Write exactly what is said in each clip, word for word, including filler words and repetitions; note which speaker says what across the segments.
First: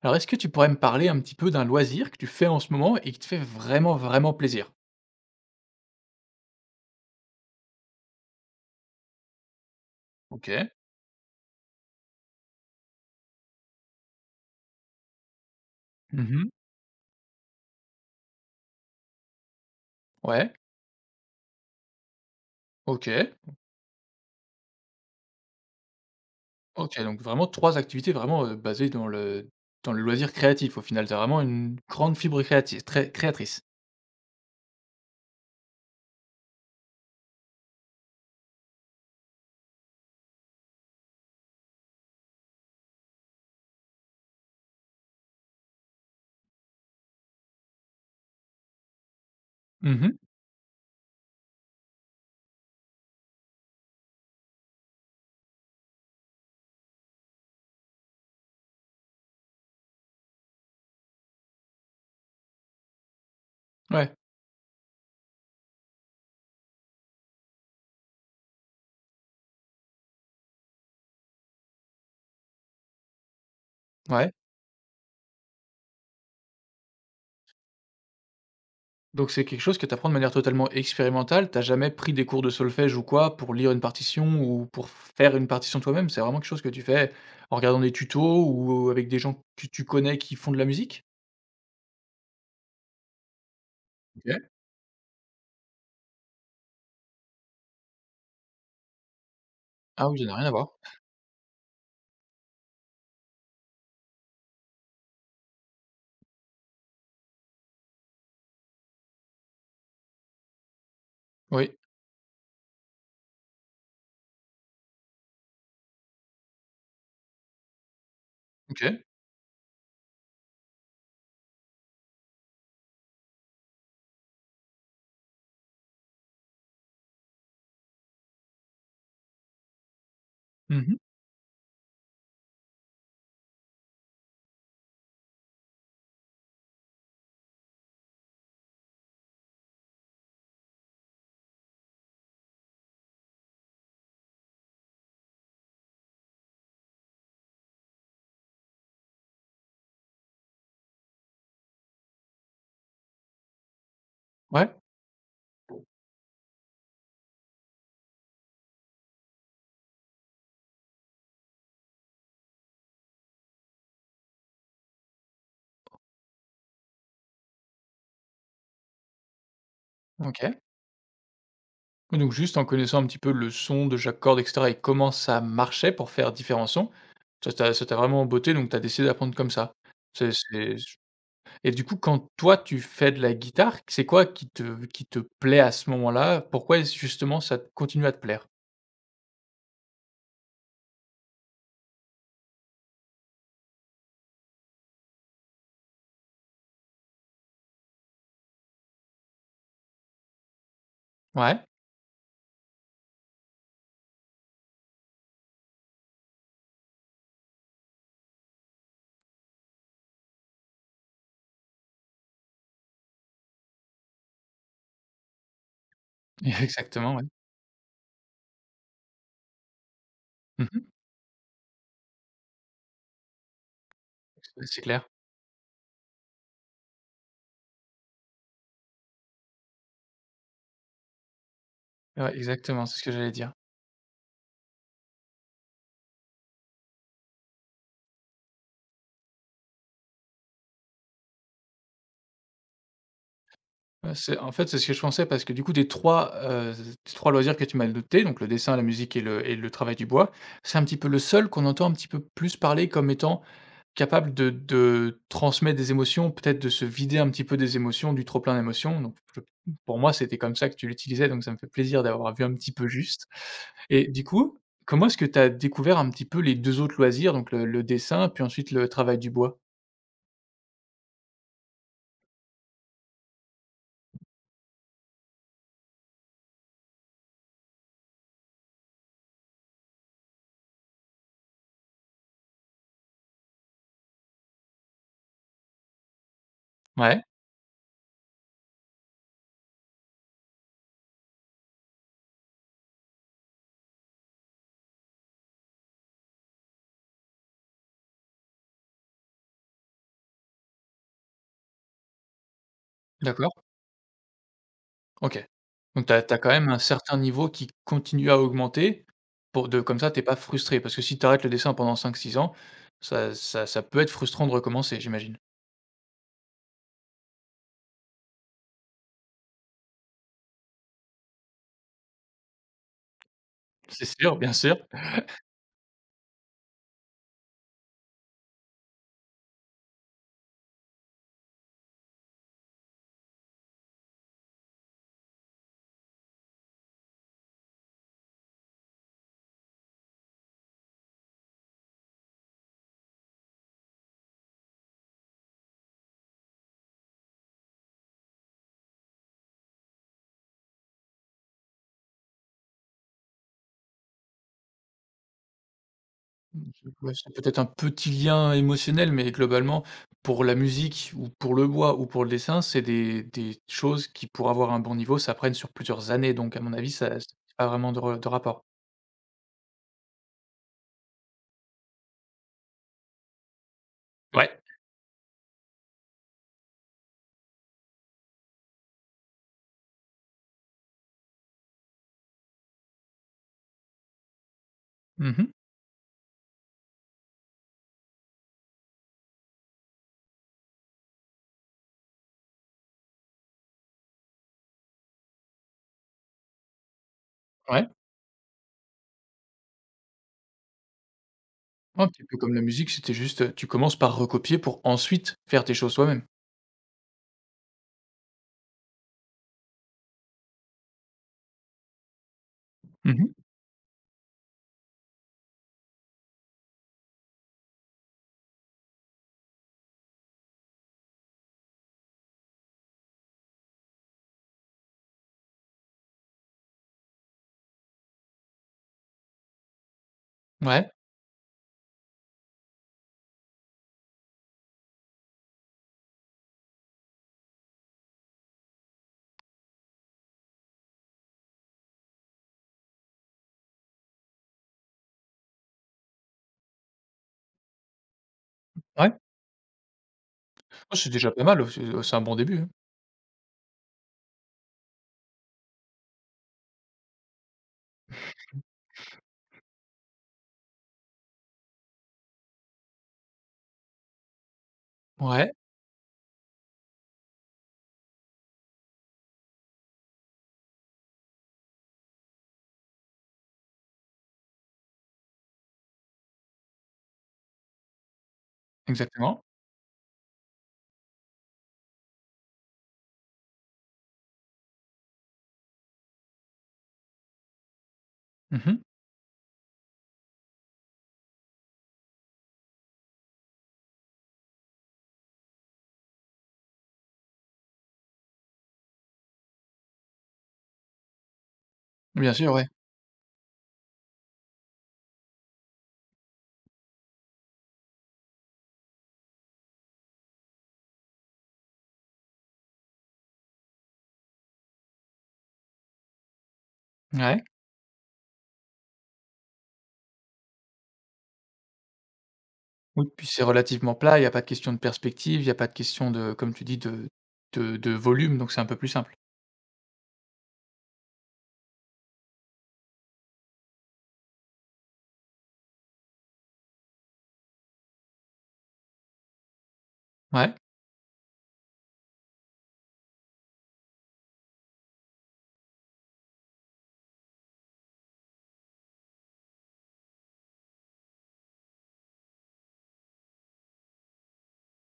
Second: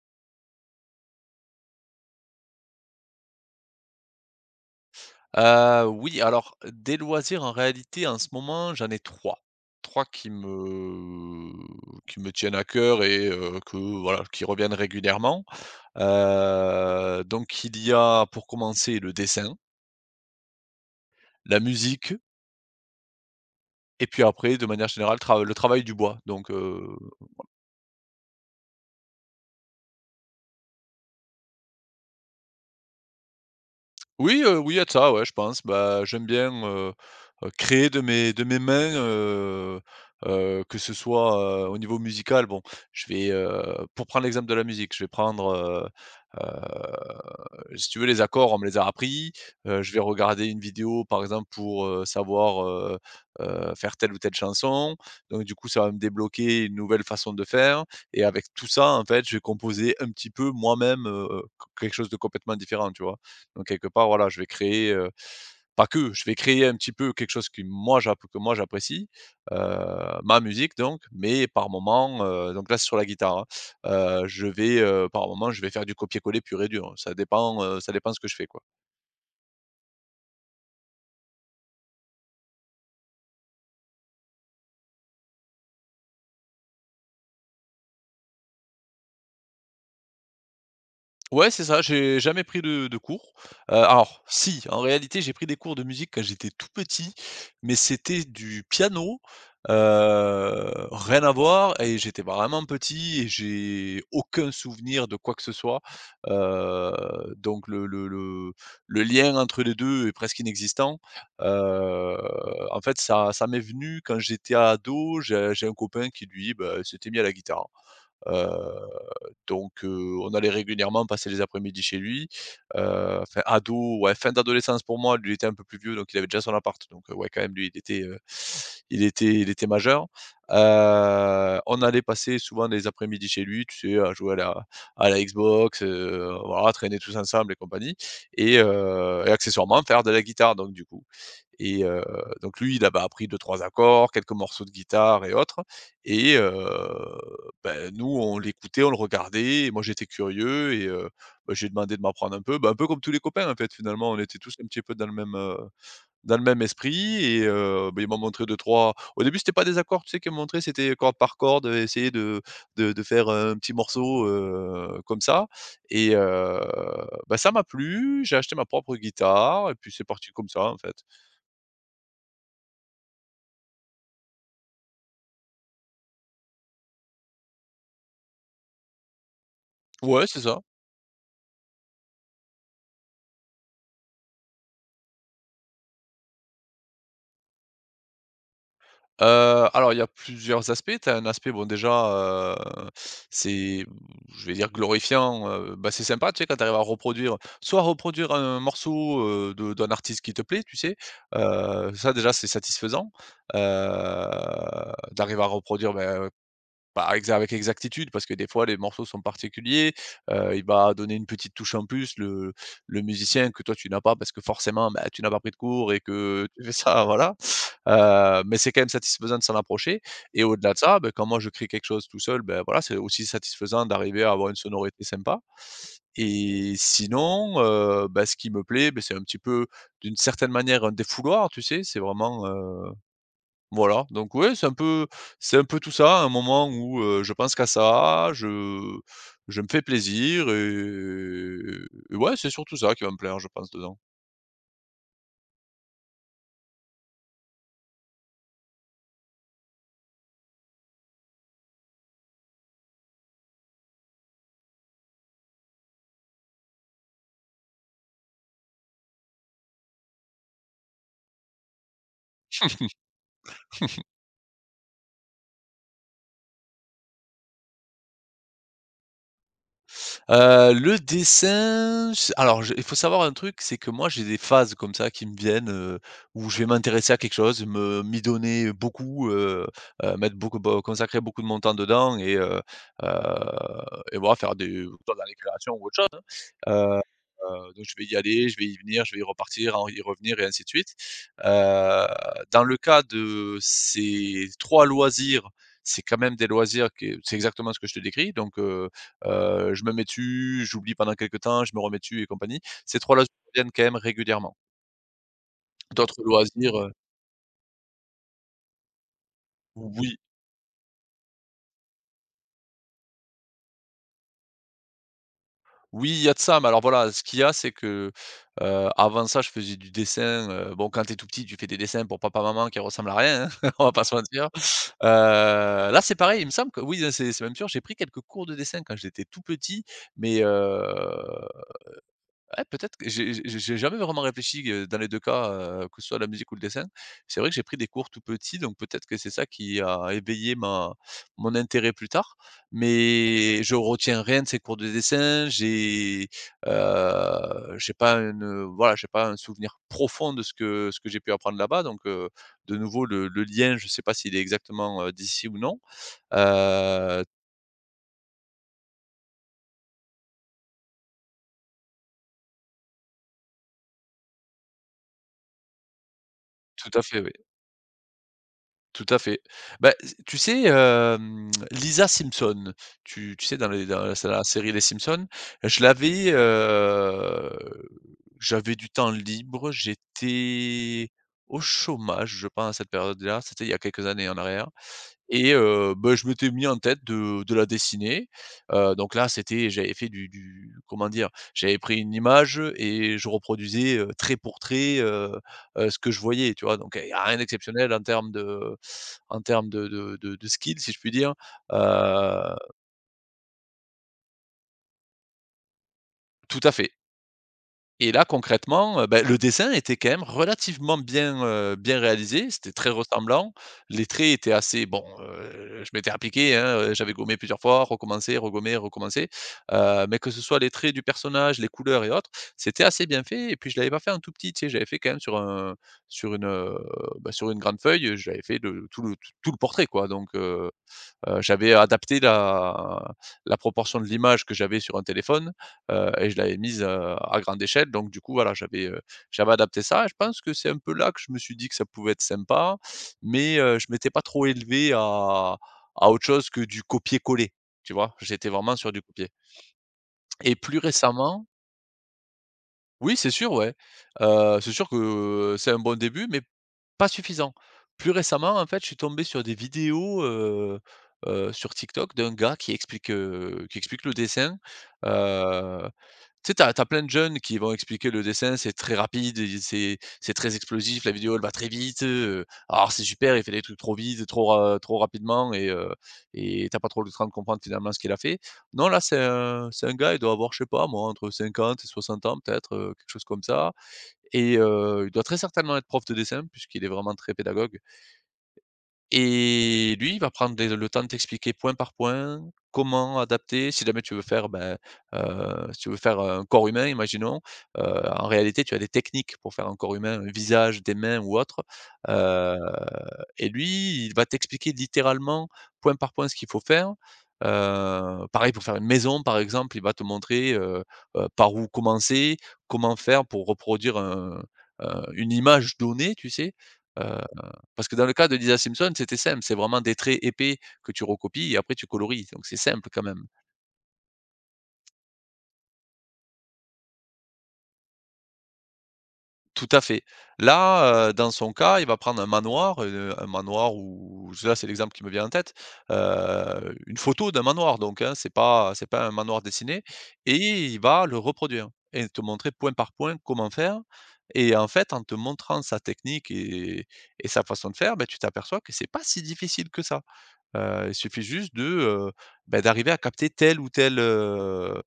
Speaker 1: Alors, est-ce que tu pourrais me parler un petit peu d'un loisir que tu fais en ce moment et qui te fait vraiment, vraiment plaisir?
Speaker 2: Heu, oui, alors des loisirs, en réalité, en ce moment, j'en ai trois, trois qui
Speaker 1: OK.
Speaker 2: me qui me tiennent à cœur et heu, que voilà, qui reviennent régulièrement.
Speaker 1: Mmh.
Speaker 2: Heu, donc il y a, pour commencer, le dessin,
Speaker 1: Ouais.
Speaker 2: la musique
Speaker 1: OK.
Speaker 2: et puis après, de manière générale, tra le travail du bois. Donc heu
Speaker 1: OK, donc vraiment trois activités vraiment, heu, basées dans le dans le loisir créatif au final. Tu as vraiment une grande fibre créative très créatrice.
Speaker 2: Oui, heu, oui, il y a de ça, ouais, je pense. Bah, j'aime bien, heu heu, créer de mes de mes mains, heu heu, que ce soit, heu, au niveau musical, bon, je vais, heu pour prendre l'exemple de la musique, je vais prendre, heu heu, si tu veux, les accords, on me les a appris, heu, je vais
Speaker 1: Mmh.
Speaker 2: regarder une vidéo, par exemple, pour, heu, savoir, heu heu, faire telle ou telle chanson, donc du coup, ça va me débloquer une nouvelle façon de faire et avec tout ça, en fait, je vais composer un petit peu moi-même, heu, quelque chose de complètement différent, tu vois? Donc quelque part,
Speaker 1: Ouais,
Speaker 2: voilà, je vais créer, heu, pas que, je vais créer un petit peu quelque chose qui moi j'app que moi j'apprécie, heu, ma musique donc, mais par moment, heu, donc là c'est sur la guitare, hein, heu,
Speaker 1: ouais.
Speaker 2: je vais, heu, par moment je vais faire du copier-coller pur et dur. Ça dépend, heu, ça dépend ce que je fais, quoi.
Speaker 1: Donc c'est quelque chose que tu apprends de manière totalement expérimentale. T'as jamais pris des cours de solfège ou quoi pour lire une partition ou pour faire une partition toi-même? C'est vraiment quelque chose que tu fais en regardant des tutos ou avec des gens que tu connais qui font de la musique?
Speaker 2: Ouais, c'est ça, j'ai jamais pris de de cours. Heu, alors
Speaker 1: OK.
Speaker 2: si, en réalité, j'ai pris des cours de musique quand j'étais tout petit, mais c'était du piano,
Speaker 1: Ah oui, ça n'a rien à voir.
Speaker 2: heu, rien à voir et j'étais vraiment petit et j'ai aucun souvenir de quoi que ce soit. Heu, donc le le le le lien entre les deux est presque inexistant.
Speaker 1: Oui.
Speaker 2: Heu, En fait, ça ça m'est venu quand j'étais ado, j'ai j'ai un copain qui lui, bah, s'était mis à la guitare. Heu
Speaker 1: OK.
Speaker 2: donc heu, on allait régulièrement passer les après-midi chez lui, heu, enfin ado, ouais, fin d'adolescence pour moi, lui il était un peu plus vieux, donc il avait déjà son appart, donc heu, ouais, quand même lui il était, heu, il était il était majeur.
Speaker 1: Mmh.
Speaker 2: Heu, on allait passer souvent des après-midi chez lui, tu sais, à jouer à la à la Xbox, heu, voilà, traîner tous ensemble et compagnie et heu, et accessoirement faire de la guitare, donc du coup et heu, donc lui, il avait appris deux, trois accords, quelques morceaux de guitare et autres et heu ben nous, on l'écoutait, on le regardait et moi j'étais curieux et heu, bah, je demandé de m'apprendre un peu, ben un peu comme tous les copains, en fait, finalement. On était tous un
Speaker 1: Ouais,
Speaker 2: petit peu dans le même, heu, dans le même esprit et heu, bah, il m'a montré deux trois au début, c'était pas des accords, tu sais, qu'ils m'ont montré c'était corde par corde, heu, essayer de de de faire un petit morceau, heu, comme ça. Et heu, bah, ça m'a plu, j'ai acheté ma propre guitare et puis c'est parti comme
Speaker 1: OK.
Speaker 2: ça, en fait.
Speaker 1: Mais donc juste en connaissant un petit peu le son de chaque corde et cetera et comment ça marchait pour faire différents sons, ça t'a ça t'a vraiment botté donc t'as décidé d'apprendre comme ça.
Speaker 2: Ouais,
Speaker 1: C'est
Speaker 2: c'est ça.
Speaker 1: c'est et du coup quand toi tu fais de la guitare, c'est quoi qui te qui te plaît à ce moment-là? Pourquoi est-ce justement ça continue à te plaire?
Speaker 2: Heu, alors il y a plusieurs aspects. Tu as un aspect, bon déjà, heu, c'est, je vais dire glorifiant, heu, bah, c'est sympa, tu sais, quand tu arrives à reproduire soit reproduire un morceau, heu, de d'un artiste qui te plaît, tu sais?
Speaker 1: Ouais,
Speaker 2: Heu, ça déjà c'est satisfaisant, heu, d'arriver à reproduire, ben, heu, pas exa avec exactitude parce que des fois les morceaux sont particuliers, heu, il va donner une petite touche en plus le le musicien que toi tu n'as pas parce que forcément, ben, tu n'as pas pris de cours et que tu fais ça,
Speaker 1: exactement, ouais.
Speaker 2: voilà. Heu, mais c'est quand même satisfaisant de s'en approcher et au-delà de
Speaker 1: Mmh.
Speaker 2: ça, ben quand moi je crée quelque chose tout seul, ben voilà, c'est aussi satisfaisant d'arriver à avoir une
Speaker 1: C'est
Speaker 2: sonorité
Speaker 1: clair.
Speaker 2: sympa et sinon, heu, bah, ce qui me plaît, ben c'est un petit peu, d'une certaine manière, un défouloir, tu sais? C'est
Speaker 1: Ouais,
Speaker 2: vraiment,
Speaker 1: exactement,
Speaker 2: heu,
Speaker 1: c'est ce que j'allais dire.
Speaker 2: voilà, donc ouais, c'est un peu c'est un peu tout ça, un moment où, heu, je pense qu'à ça, je je me fais plaisir et et ouais, c'est surtout ça qui va me plaire, je pense, dedans.
Speaker 1: Heu, c'est en fait, c'est ce que je pensais parce que du coup des trois heu, des trois loisirs que tu m'as notés, donc le dessin, la musique et le et le travail du bois, c'est un petit peu le seul qu'on entend un petit peu plus parler comme étant capable de de transmettre des émotions, peut-être de se vider un petit peu des émotions, du trop plein d'émotions, donc je pour moi, c'était comme ça que tu l'utilisais, donc ça me fait plaisir d'avoir vu un petit peu juste. Et du coup, comment est-ce que tu as découvert un petit peu les deux autres loisirs, donc le le dessin, puis ensuite le travail du bois?
Speaker 2: Heu, le dessin, j alors je il faut savoir un truc, c'est que moi j'ai des phases comme ça qui me viennent, heu, où je vais m'intéresser à quelque chose, me m'y donner beaucoup, heu heu, mettre beaucoup beau consacrer beaucoup de mon temps dedans et heu heu et voilà faire des dans la récréation ou autre chose, hein. Heu
Speaker 1: Ouais,
Speaker 2: Heu, donc je vais y aller, je vais y venir, je vais y repartir, en y revenir et ainsi de suite. Heu, Dans le cas de ces trois loisirs, c'est quand même des loisirs que c'est exactement ce que je te décris donc heu heu, je me mets dessus, j'oublie pendant quelque temps, je me remets dessus et compagnie. Ces trois loisirs
Speaker 1: d'accord.
Speaker 2: reviennent quand même régulièrement.
Speaker 1: OK. Donc tu
Speaker 2: D'autres
Speaker 1: as quand même
Speaker 2: loisirs,
Speaker 1: un
Speaker 2: heu,
Speaker 1: certain niveau qui continue à augmenter pour de comme ça.
Speaker 2: oui.
Speaker 1: T'es pas frustré. Parce que si tu arrêtes le dessin pendant cinq six ans, ça ça ça peut être frustrant de recommencer, j'imagine.
Speaker 2: Oui, il y a de ça, mais alors voilà, ce qu'il y a, c'est que, heu, avant ça, je faisais du dessin, heu, bon, quand t'es tout petit, tu fais des dessins pour papa, maman qui ressemblent à rien, hein, on va pas
Speaker 1: C'est
Speaker 2: se
Speaker 1: sûr,
Speaker 2: mentir.
Speaker 1: bien sûr.
Speaker 2: Heu, Là, c'est pareil, il me semble que oui, hein, c'est c'est même sûr, j'ai pris quelques cours de dessin quand j'étais tout petit, mais heu ouais, peut-être que j'ai j'ai j'ai jamais vraiment réfléchi, heu, dans les deux cas, heu, que ce soit la musique ou le dessin. C'est vrai que j'ai pris des cours tout petit, donc peut-être que c'est ça qui a éveillé ma mon intérêt plus tard. Mais je retiens rien de ces cours de dessin. J'ai, heu, j'ai pas une, voilà, j'ai pas un souvenir profond de ce que ce que j'ai pu apprendre là-bas, donc heu, de nouveau le le lien, je sais pas s'il est exactement, heu, d'ici ou non.
Speaker 1: Ouais,
Speaker 2: Heu,
Speaker 1: c'est peut-être un petit lien émotionnel, mais globalement, pour la musique ou pour le bois ou pour le dessin, c'est des des choses qui, pour avoir un bon niveau, s'apprennent sur plusieurs années. Donc à mon
Speaker 2: Tout
Speaker 1: avis,
Speaker 2: à
Speaker 1: ça
Speaker 2: fait,
Speaker 1: ça
Speaker 2: oui.
Speaker 1: a pas vraiment de re de rapport.
Speaker 2: Tout à fait. Bah, s tu sais, hem, Lisa Simpson, tu tu sais, dans les dans la, c'est la
Speaker 1: Ouais.
Speaker 2: série Les Simpson, je l'avais, heu, j'avais du temps libre, j'étais au chômage, je pense, à cette période-là, c'était il y a quelques années en arrière et
Speaker 1: Mmh.
Speaker 2: heu, bah, je m'étais mis en tête de de la dessiner. Heu, donc là, c'était j'avais fait du du comment dire? J'avais pris une image et je reproduisais, heu, trait pour trait, heu heu, ce que je voyais, tu vois? Donc, il y a rien
Speaker 1: Ouais.
Speaker 2: d'exceptionnel en termes de en termes de de de de skills, si je puis dire.
Speaker 1: Un petit peu comme
Speaker 2: Heu,
Speaker 1: la musique, c'était juste, heu, tu commences par recopier pour ensuite faire tes choses toi-même.
Speaker 2: Tout à fait. Et là, concrètement, heu, bah, le dessin était quand même relativement bien, heu, bien réalisé. C'était très
Speaker 1: Mmh mh.
Speaker 2: ressemblant. Les traits étaient assez bon, heu, je m'étais appliqué, hein, heu, j'avais gommé plusieurs fois, recommencé, regommé, recommencé. Heu, mais que ce soit les traits du personnage, les couleurs et autres, c'était assez bien fait et puis je l'avais pas fait en tout petit, tu sais, j'avais fait quand même sur un sur une, heu, bah, sur une grande feuille, heu, j'avais fait le tout le tout le portrait, quoi. Donc heu
Speaker 1: Ouais,
Speaker 2: Heu, j'avais adapté la la proportion de l'image que j'avais sur un téléphone, heu et je l'avais mise, heu, à grande échelle donc du coup voilà, j'avais, heu, j'avais adapté ça et je pense que c'est un peu là que je me suis dit que ça pouvait être sympa, mais heu, je m'étais pas trop élevé à à autre chose que du copier-coller, tu vois? J'étais vraiment sur du
Speaker 1: ouais.
Speaker 2: copier. Et plus
Speaker 1: Oh, c'est déjà pas
Speaker 2: récemment,
Speaker 1: mal, heu, c'est c'est un bon début, hein.
Speaker 2: oui, c'est sûr, ouais, heu, c'est sûr que c'est un bon début, mais pas suffisant. Plus récemment, en fait, je suis tombé sur des vidéos, heu heu, sur TikTok d'un gars qui explique, heu, qui explique le dessin.
Speaker 1: Ouais,
Speaker 2: Heu, Tu sais, tu as plein de jeunes qui vont expliquer le dessin, c'est très rapide et c'est c'est très explosif, la vidéo elle va très vite, heu, alors c'est super, il fait des trucs trop vite, trop ra trop rapidement et heu et t'as pas trop le temps de comprendre finalement ce qu'il a fait. Non, là, c'est
Speaker 1: exactement.
Speaker 2: un c'est un gars, il doit avoir, je sais pas moi, entre cinquante et soixante ans peut-être, heu, quelque chose comme ça et heu, il doit très certainement être prof de dessin puisqu'il est vraiment très pédagogue
Speaker 1: Mmh mh.
Speaker 2: et lui, il va prendre des le temps de t'expliquer point par point comment adapter. Si jamais tu veux faire, ben, heu, si tu veux faire un corps humain, imaginons, heu, en réalité, tu as des techniques pour faire un corps humain, un visage, des mains ou autre.
Speaker 1: Bien sûr,
Speaker 2: Heu
Speaker 1: ouais.
Speaker 2: et lui, il va t'expliquer littéralement, point par point, ce qu'il faut faire. Heu, pareil pour faire une maison, par exemple, il va te montrer, heu heu, par où commencer, comment faire pour reproduire un, heu, une image donnée, tu sais? Heu
Speaker 1: Ouais.
Speaker 2: Parce que dans le cas de Lisa Simpson, c'était simple, c'est vraiment des traits épais que tu recopies et après tu colories, donc c'est simple quand
Speaker 1: Oui,
Speaker 2: même.
Speaker 1: puis c'est relativement plat, il y a pas de question de perspective, il y a pas de question de comme tu dis de de de volume, donc c'est un peu plus simple.
Speaker 2: Tout à fait. Là, heu, dans son cas, il va prendre un manoir, heu, un manoir ou là, c'est l'exemple qui me vient en tête, heu, une photo d'un manoir donc hein, c'est pas c'est pas un manoir dessiné et
Speaker 1: Ouais,
Speaker 2: il va le reproduire et te montrer point par point comment faire et en fait, en te montrant sa technique et et sa façon de faire, beh, tu t'aperçois que c'est pas si difficile que ça. Heu, il suffit juste de, heu, bah, d'arriver à capter tel ou tel, heu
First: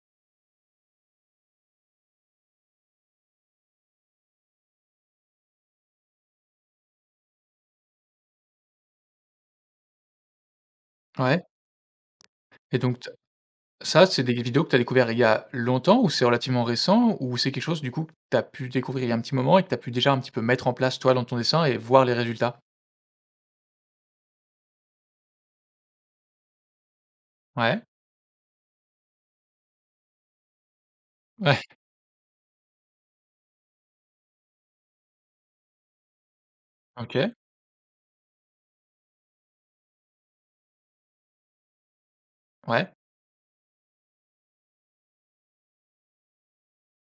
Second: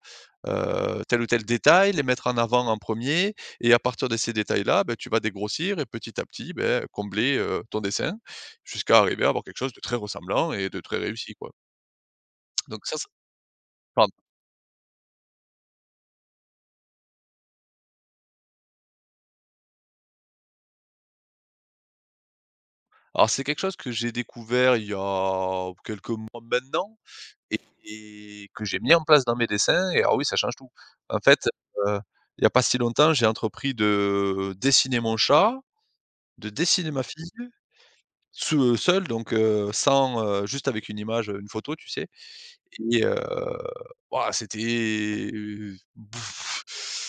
Speaker 2: heu, tel ou tel détail, les mettre en avant en premier, et à partir de ces détails-là, bah, tu vas dégrossir et petit à petit, beh, combler, heu, ton dessin jusqu'à arriver à avoir quelque chose de très ressemblant et de très réussi,
Speaker 1: ouais
Speaker 2: quoi.
Speaker 1: et
Speaker 2: Donc ça,
Speaker 1: donc
Speaker 2: ça
Speaker 1: t ça,
Speaker 2: pardon.
Speaker 1: c'est des vidéos que tu as découvert il y a longtemps ou c'est relativement récent? Ou c'est quelque chose du coup que tu as pu découvrir il y a un petit moment et que tu as pu déjà un petit peu mettre en place toi dans ton dessin et voir les résultats?
Speaker 2: Alors c'est quelque chose que j'ai découvert il y a quelques mois maintenant et
Speaker 1: Ouais,
Speaker 2: et que j'ai mis en place dans mes dessins et ah oui, ça change tout. En fait,
Speaker 1: ouais,
Speaker 2: heu, il n'y a pas si longtemps, j'ai entrepris de dessiner mon chat. De dessiner ma fille,
Speaker 1: OK,
Speaker 2: seu seule donc heu, sans, heu, juste avec une image, une photo, tu sais?
Speaker 1: ouais.
Speaker 2: Et heu, waouh, c'était Bouf.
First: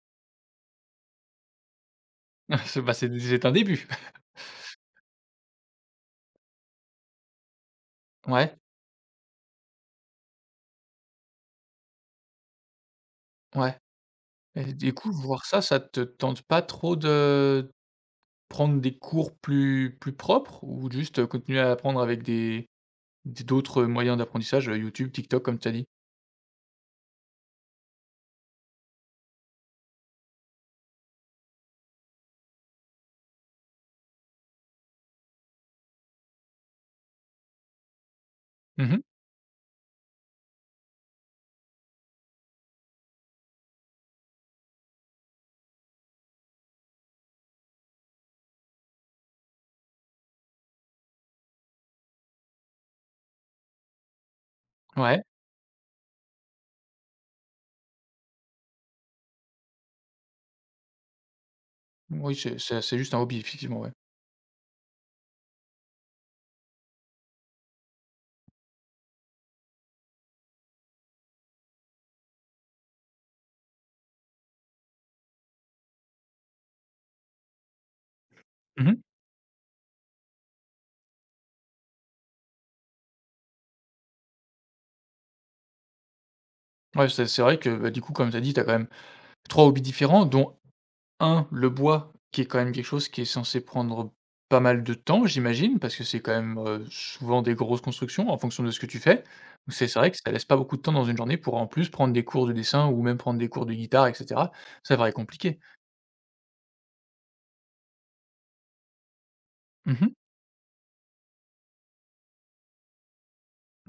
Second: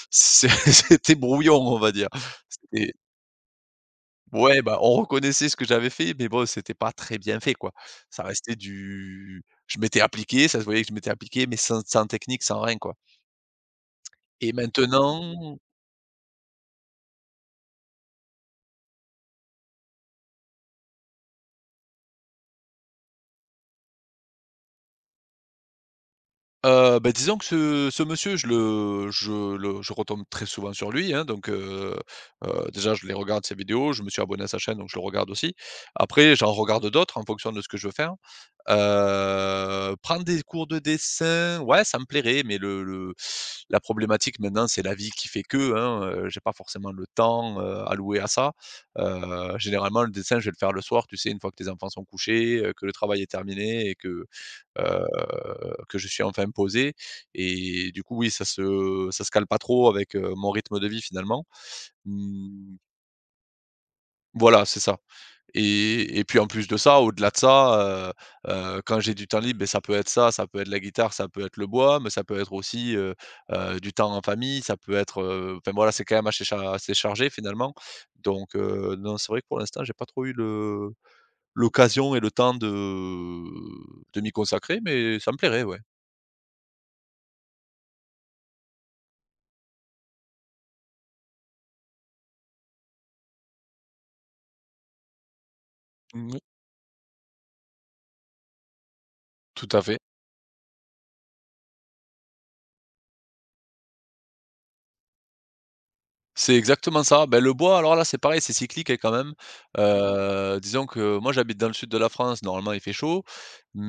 Speaker 2: C'est c'était brouillon, on va dire.
Speaker 1: C'est
Speaker 2: C'était
Speaker 1: bah, c'est c'est un début.
Speaker 2: ouais, bah, on reconnaissait ce que j'avais fait, mais bon, c'était pas très bien fait, quoi. Ça restait
Speaker 1: Ouais,
Speaker 2: du je m'étais appliqué, ça se voyait que je m'étais appliqué, mais sans sans technique, sans rien, quoi.
Speaker 1: ouais.
Speaker 2: Et
Speaker 1: Et du coup, voir
Speaker 2: maintenant
Speaker 1: ça, ça te tente pas trop de prendre des cours plus plus propres ou juste, heu, continuer à apprendre avec des des d'autres moyens d'apprentissage, heu, YouTube, TikTok comme tu as dit?
Speaker 2: Heu, bah, disons que ce ce monsieur, je le je le je retombe très souvent sur lui, hein, donc heu heu, déjà, je les regarde ses vidéos, je me suis abonné à sa chaîne, donc je le regarde aussi. Après, j'en regarde d'autres en fonction de ce que je veux faire.
Speaker 1: Mmh.
Speaker 2: Heu, prendre des cours de dessin, ouais, ça me plairait, mais le le la problématique maintenant, c'est la vie qui fait que, hein, heu, j'ai pas forcément le temps, heu, alloué à ça. Heu, généralement, le dessin, je vais le faire le soir, tu sais, une fois que tes enfants sont couchés, heu, que le travail est terminé et que heu,
Speaker 1: Ouais.
Speaker 2: que je suis enfin posé et du coup, oui, ça se ça se cale pas trop avec, heu, mon rythme de vie finalement.
Speaker 1: Oui, c'est
Speaker 2: Mmh,
Speaker 1: c'est c'est juste un hobby effectivement, ouais.
Speaker 2: voilà, c'est ça et et puis en plus de ça, au-delà de ça, heu heu, quand j'ai du temps libre, beh, ça peut être ça, ça peut être la guitare, ça peut être le bois, mais ça peut être aussi, heu heu, du temps en famille, ça peut être, heu, enfin voilà, c'est quand même assez cha assez chargé finalement donc heu,
Speaker 1: Mmh.
Speaker 2: non, c'est vrai que pour l'instant, j'ai pas trop eu le l'occasion et le temps de de m'y consacrer mais ça me plairait, ouais.
Speaker 1: Ouais, c'est c'est vrai que, bah, du coup, comme tu as dit, tu as quand même trois hobbies différents dont un, le bois, qui est quand même quelque chose qui est censé prendre pas mal de temps, j'imagine, parce que c'est quand
Speaker 2: Mmh,
Speaker 1: même, heu, souvent des grosses constructions en fonction de ce que tu fais. Donc
Speaker 2: tout à
Speaker 1: c'est
Speaker 2: fait.
Speaker 1: c'est vrai que ça laisse pas beaucoup de temps dans une journée pour, en plus, prendre des cours de dessin ou même prendre des cours de guitare et cetera. Ça paraît compliqué.
Speaker 2: C'est exactement ça. Ben le bois, alors là, c'est pareil, c'est cyclique, hein, quand même.
Speaker 1: Mmh.
Speaker 2: Heu, disons que moi, j'habite dans le sud de la France, normalement, il fait chaud,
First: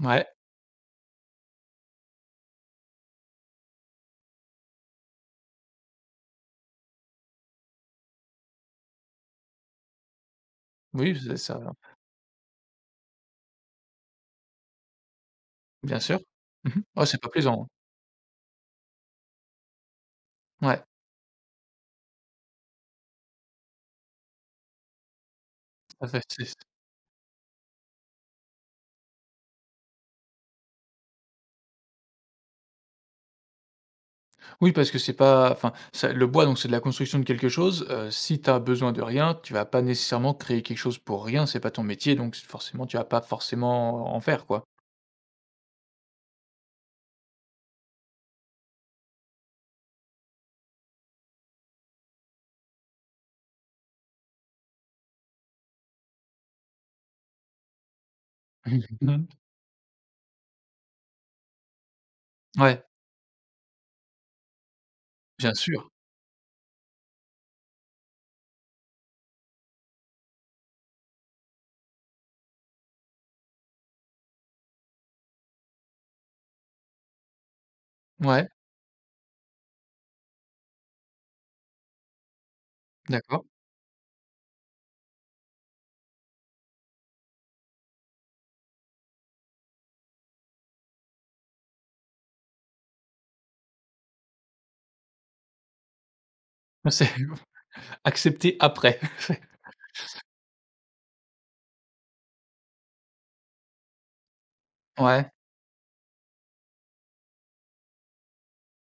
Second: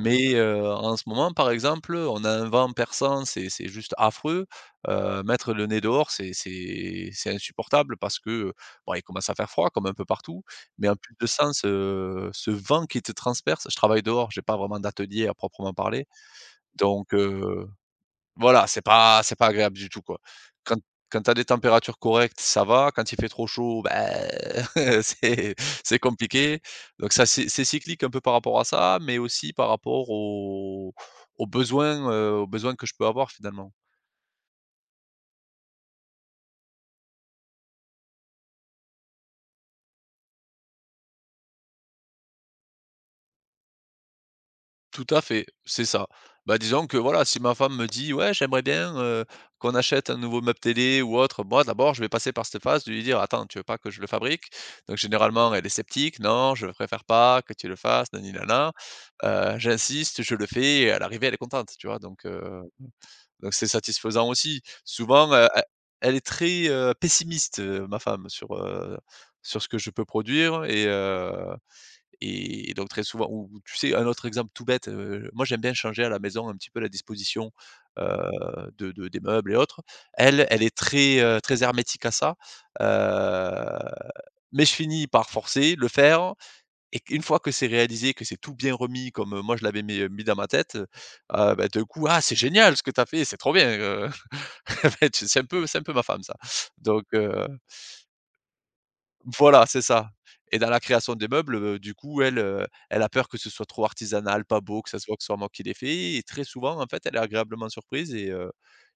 Speaker 1: Ouais.
Speaker 2: heu, en ce moment, par exemple, on a un vent perçant, c'est c'est juste affreux. Heu, mettre le nez dehors, c'est c'est c'est insupportable parce que, bon, il commence à faire froid comme un peu partout, mais en plus
Speaker 1: Oui,
Speaker 2: de
Speaker 1: c'est
Speaker 2: ça,
Speaker 1: ça,
Speaker 2: ce ce vent qui te transperce je travaille dehors, j'ai pas vraiment d'atelier à proprement
Speaker 1: bien
Speaker 2: parler,
Speaker 1: sûr. Mmh. Oh,
Speaker 2: donc
Speaker 1: c'est pas plaisant,
Speaker 2: heu
Speaker 1: hein.
Speaker 2: voilà, c'est pas c'est pas agréable du tout, quoi. Quand
Speaker 1: Ouais,
Speaker 2: quand tu as des températures correctes, ça va, quand il fait trop chaud, ben c'est c'est
Speaker 1: tout fait, c'est.
Speaker 2: compliqué. Donc ça, c'est c'est cyclique un peu par rapport à ça, mais aussi par rapport aux aux besoins, heu, aux besoins que je peux avoir finalement.
Speaker 1: Oui, parce que c'est pas enfin, ça le bois, donc c'est de la construction de quelque chose, heu, si tu as besoin de rien, tu vas pas nécessairement créer quelque chose pour rien, c'est pas ton métier, donc s forcément, tu vas pas forcément en faire, quoi.
Speaker 2: Tout à fait, c'est ça. Bah, disons que voilà, si ma femme me dit: «Ouais, j'aimerais bien, heu, qu'on achète un nouveau meuble télé ou autre», moi d'abord je vais passer par cette phase de lui dire: «Attends, tu veux pas que je le fabrique?» Donc généralement elle est sceptique: «Non, je préfère pas que tu le fasses, nani nana».
Speaker 1: Mmh.
Speaker 2: Heu, j'insiste, je le fais et à l'arrivée elle est contente, tu vois? Donc heu,
Speaker 1: Ouais,
Speaker 2: donc c'est satisfaisant aussi. Souvent, heu,
Speaker 1: bien
Speaker 2: e
Speaker 1: sûr.
Speaker 2: elle est très, heu, pessimiste, heu, ma femme sur, heu, sur ce que je peux produire et heu et et donc très souvent ou ou tu sais, un autre exemple tout bête, heu, moi j'aime bien changer à la maison un petit peu la disposition, heu,
Speaker 1: Ouais,
Speaker 2: de de des meubles et autres. Elle, elle est très, heu, très hermétique à ça, heu,
Speaker 1: d'accord.
Speaker 2: mais je finis par forcer, le faire et une fois que c'est réalisé, que c'est tout bien remis comme, heu, moi je l'avais mis, mis dans ma tête, heu, ah bah, du coup: «Ah c'est génial ce que tu as fait, c'est trop bien, heu». Bah, tu c'est un peu c'est un peu ma femme ça. Donc
Speaker 1: C'est
Speaker 2: heu
Speaker 1: accepté après.
Speaker 2: voilà, c'est ça et dans la création des meubles, heu, du coup, elle, heu, elle a peur que ce soit trop artisanal, pas beau, que ça se voit que ce
Speaker 1: Ouais.
Speaker 2: soit manqué d'effet et très souvent, en fait, elle est agréablement surprise et heu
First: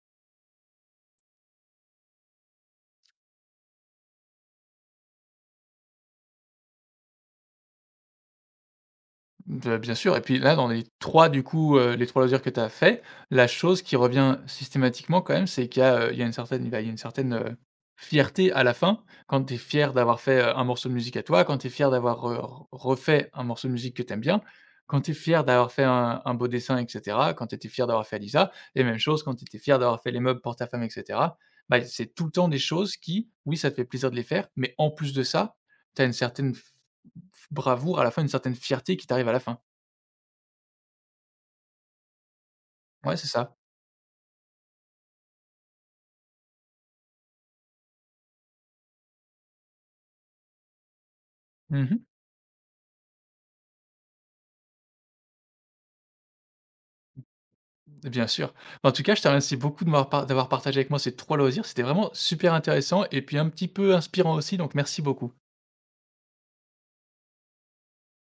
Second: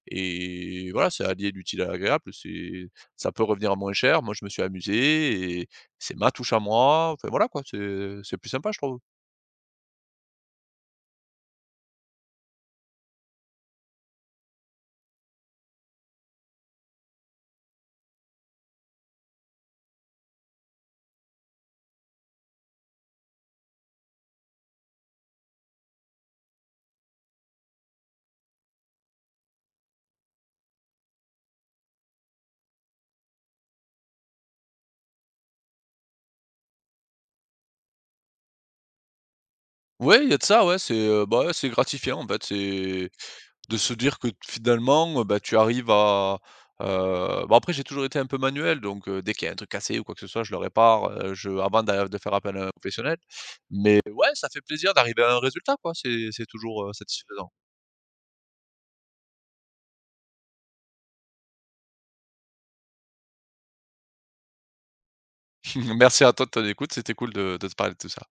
Speaker 2: et voilà, c'est allier l'utile à l'agréable, c'est ça peut revenir moins cher. Moi, je me suis amusé et c'est ma touche à moi, enfin voilà, quoi, c'est c'est plus sympa, je trouve.
Speaker 1: Bah, bien sûr et puis là, dans les trois du coup, heu, les trois loisirs que tu as fait, la chose qui revient systématiquement quand même, c'est qu'il y a, heu, il y a une certaine bah, il y a une certaine, heu, fierté à la fin. Quand tu es fier d'avoir fait, heu, un morceau de musique à toi, quand tu es fier d'avoir euh, re refait un morceau de musique que tu aimes bien, quand tu es fier d'avoir fait un un beau dessin et cetera, quand tu étais fier d'avoir fait Alisa et même chose quand tu étais fier d'avoir fait les meubles pour ta femme et cetera. Bah, c'est tout le temps des choses qui, oui, ça te fait plaisir de les faire, mais en plus de ça, tu as une certaine f bravoure à la fin, une certaine fierté qui t'arrive à la fin.
Speaker 2: Ouais, il y a de ça, ouais, c'est, heu, bah, ouais, c'est gratifiant, en fait, c'est
Speaker 1: Ouais, c'est ça.
Speaker 2: de se dire que finalement, bah, tu arrives à, heu bon après j'ai toujours été un peu manuel donc, heu, dès qu'il y a un truc cassé ou quoi que ce soit, je le répare, heu, je avant
Speaker 1: Mmh.
Speaker 2: d'a de faire appel à un professionnel. Mais ouais, ça fait plaisir d'arriver à un résultat quoi, c'est c'est toujours, heu, satisfaisant.
Speaker 1: Bien sûr. Bah, en tout cas, je te remercie beaucoup de m'avoir par d'avoir partagé avec moi ces trois loisirs. C'était vraiment super intéressant et puis un petit peu inspirant aussi, donc merci beaucoup.
Speaker 2: Merci à toi de ton écoute, c'était cool de de te parler de tout ça.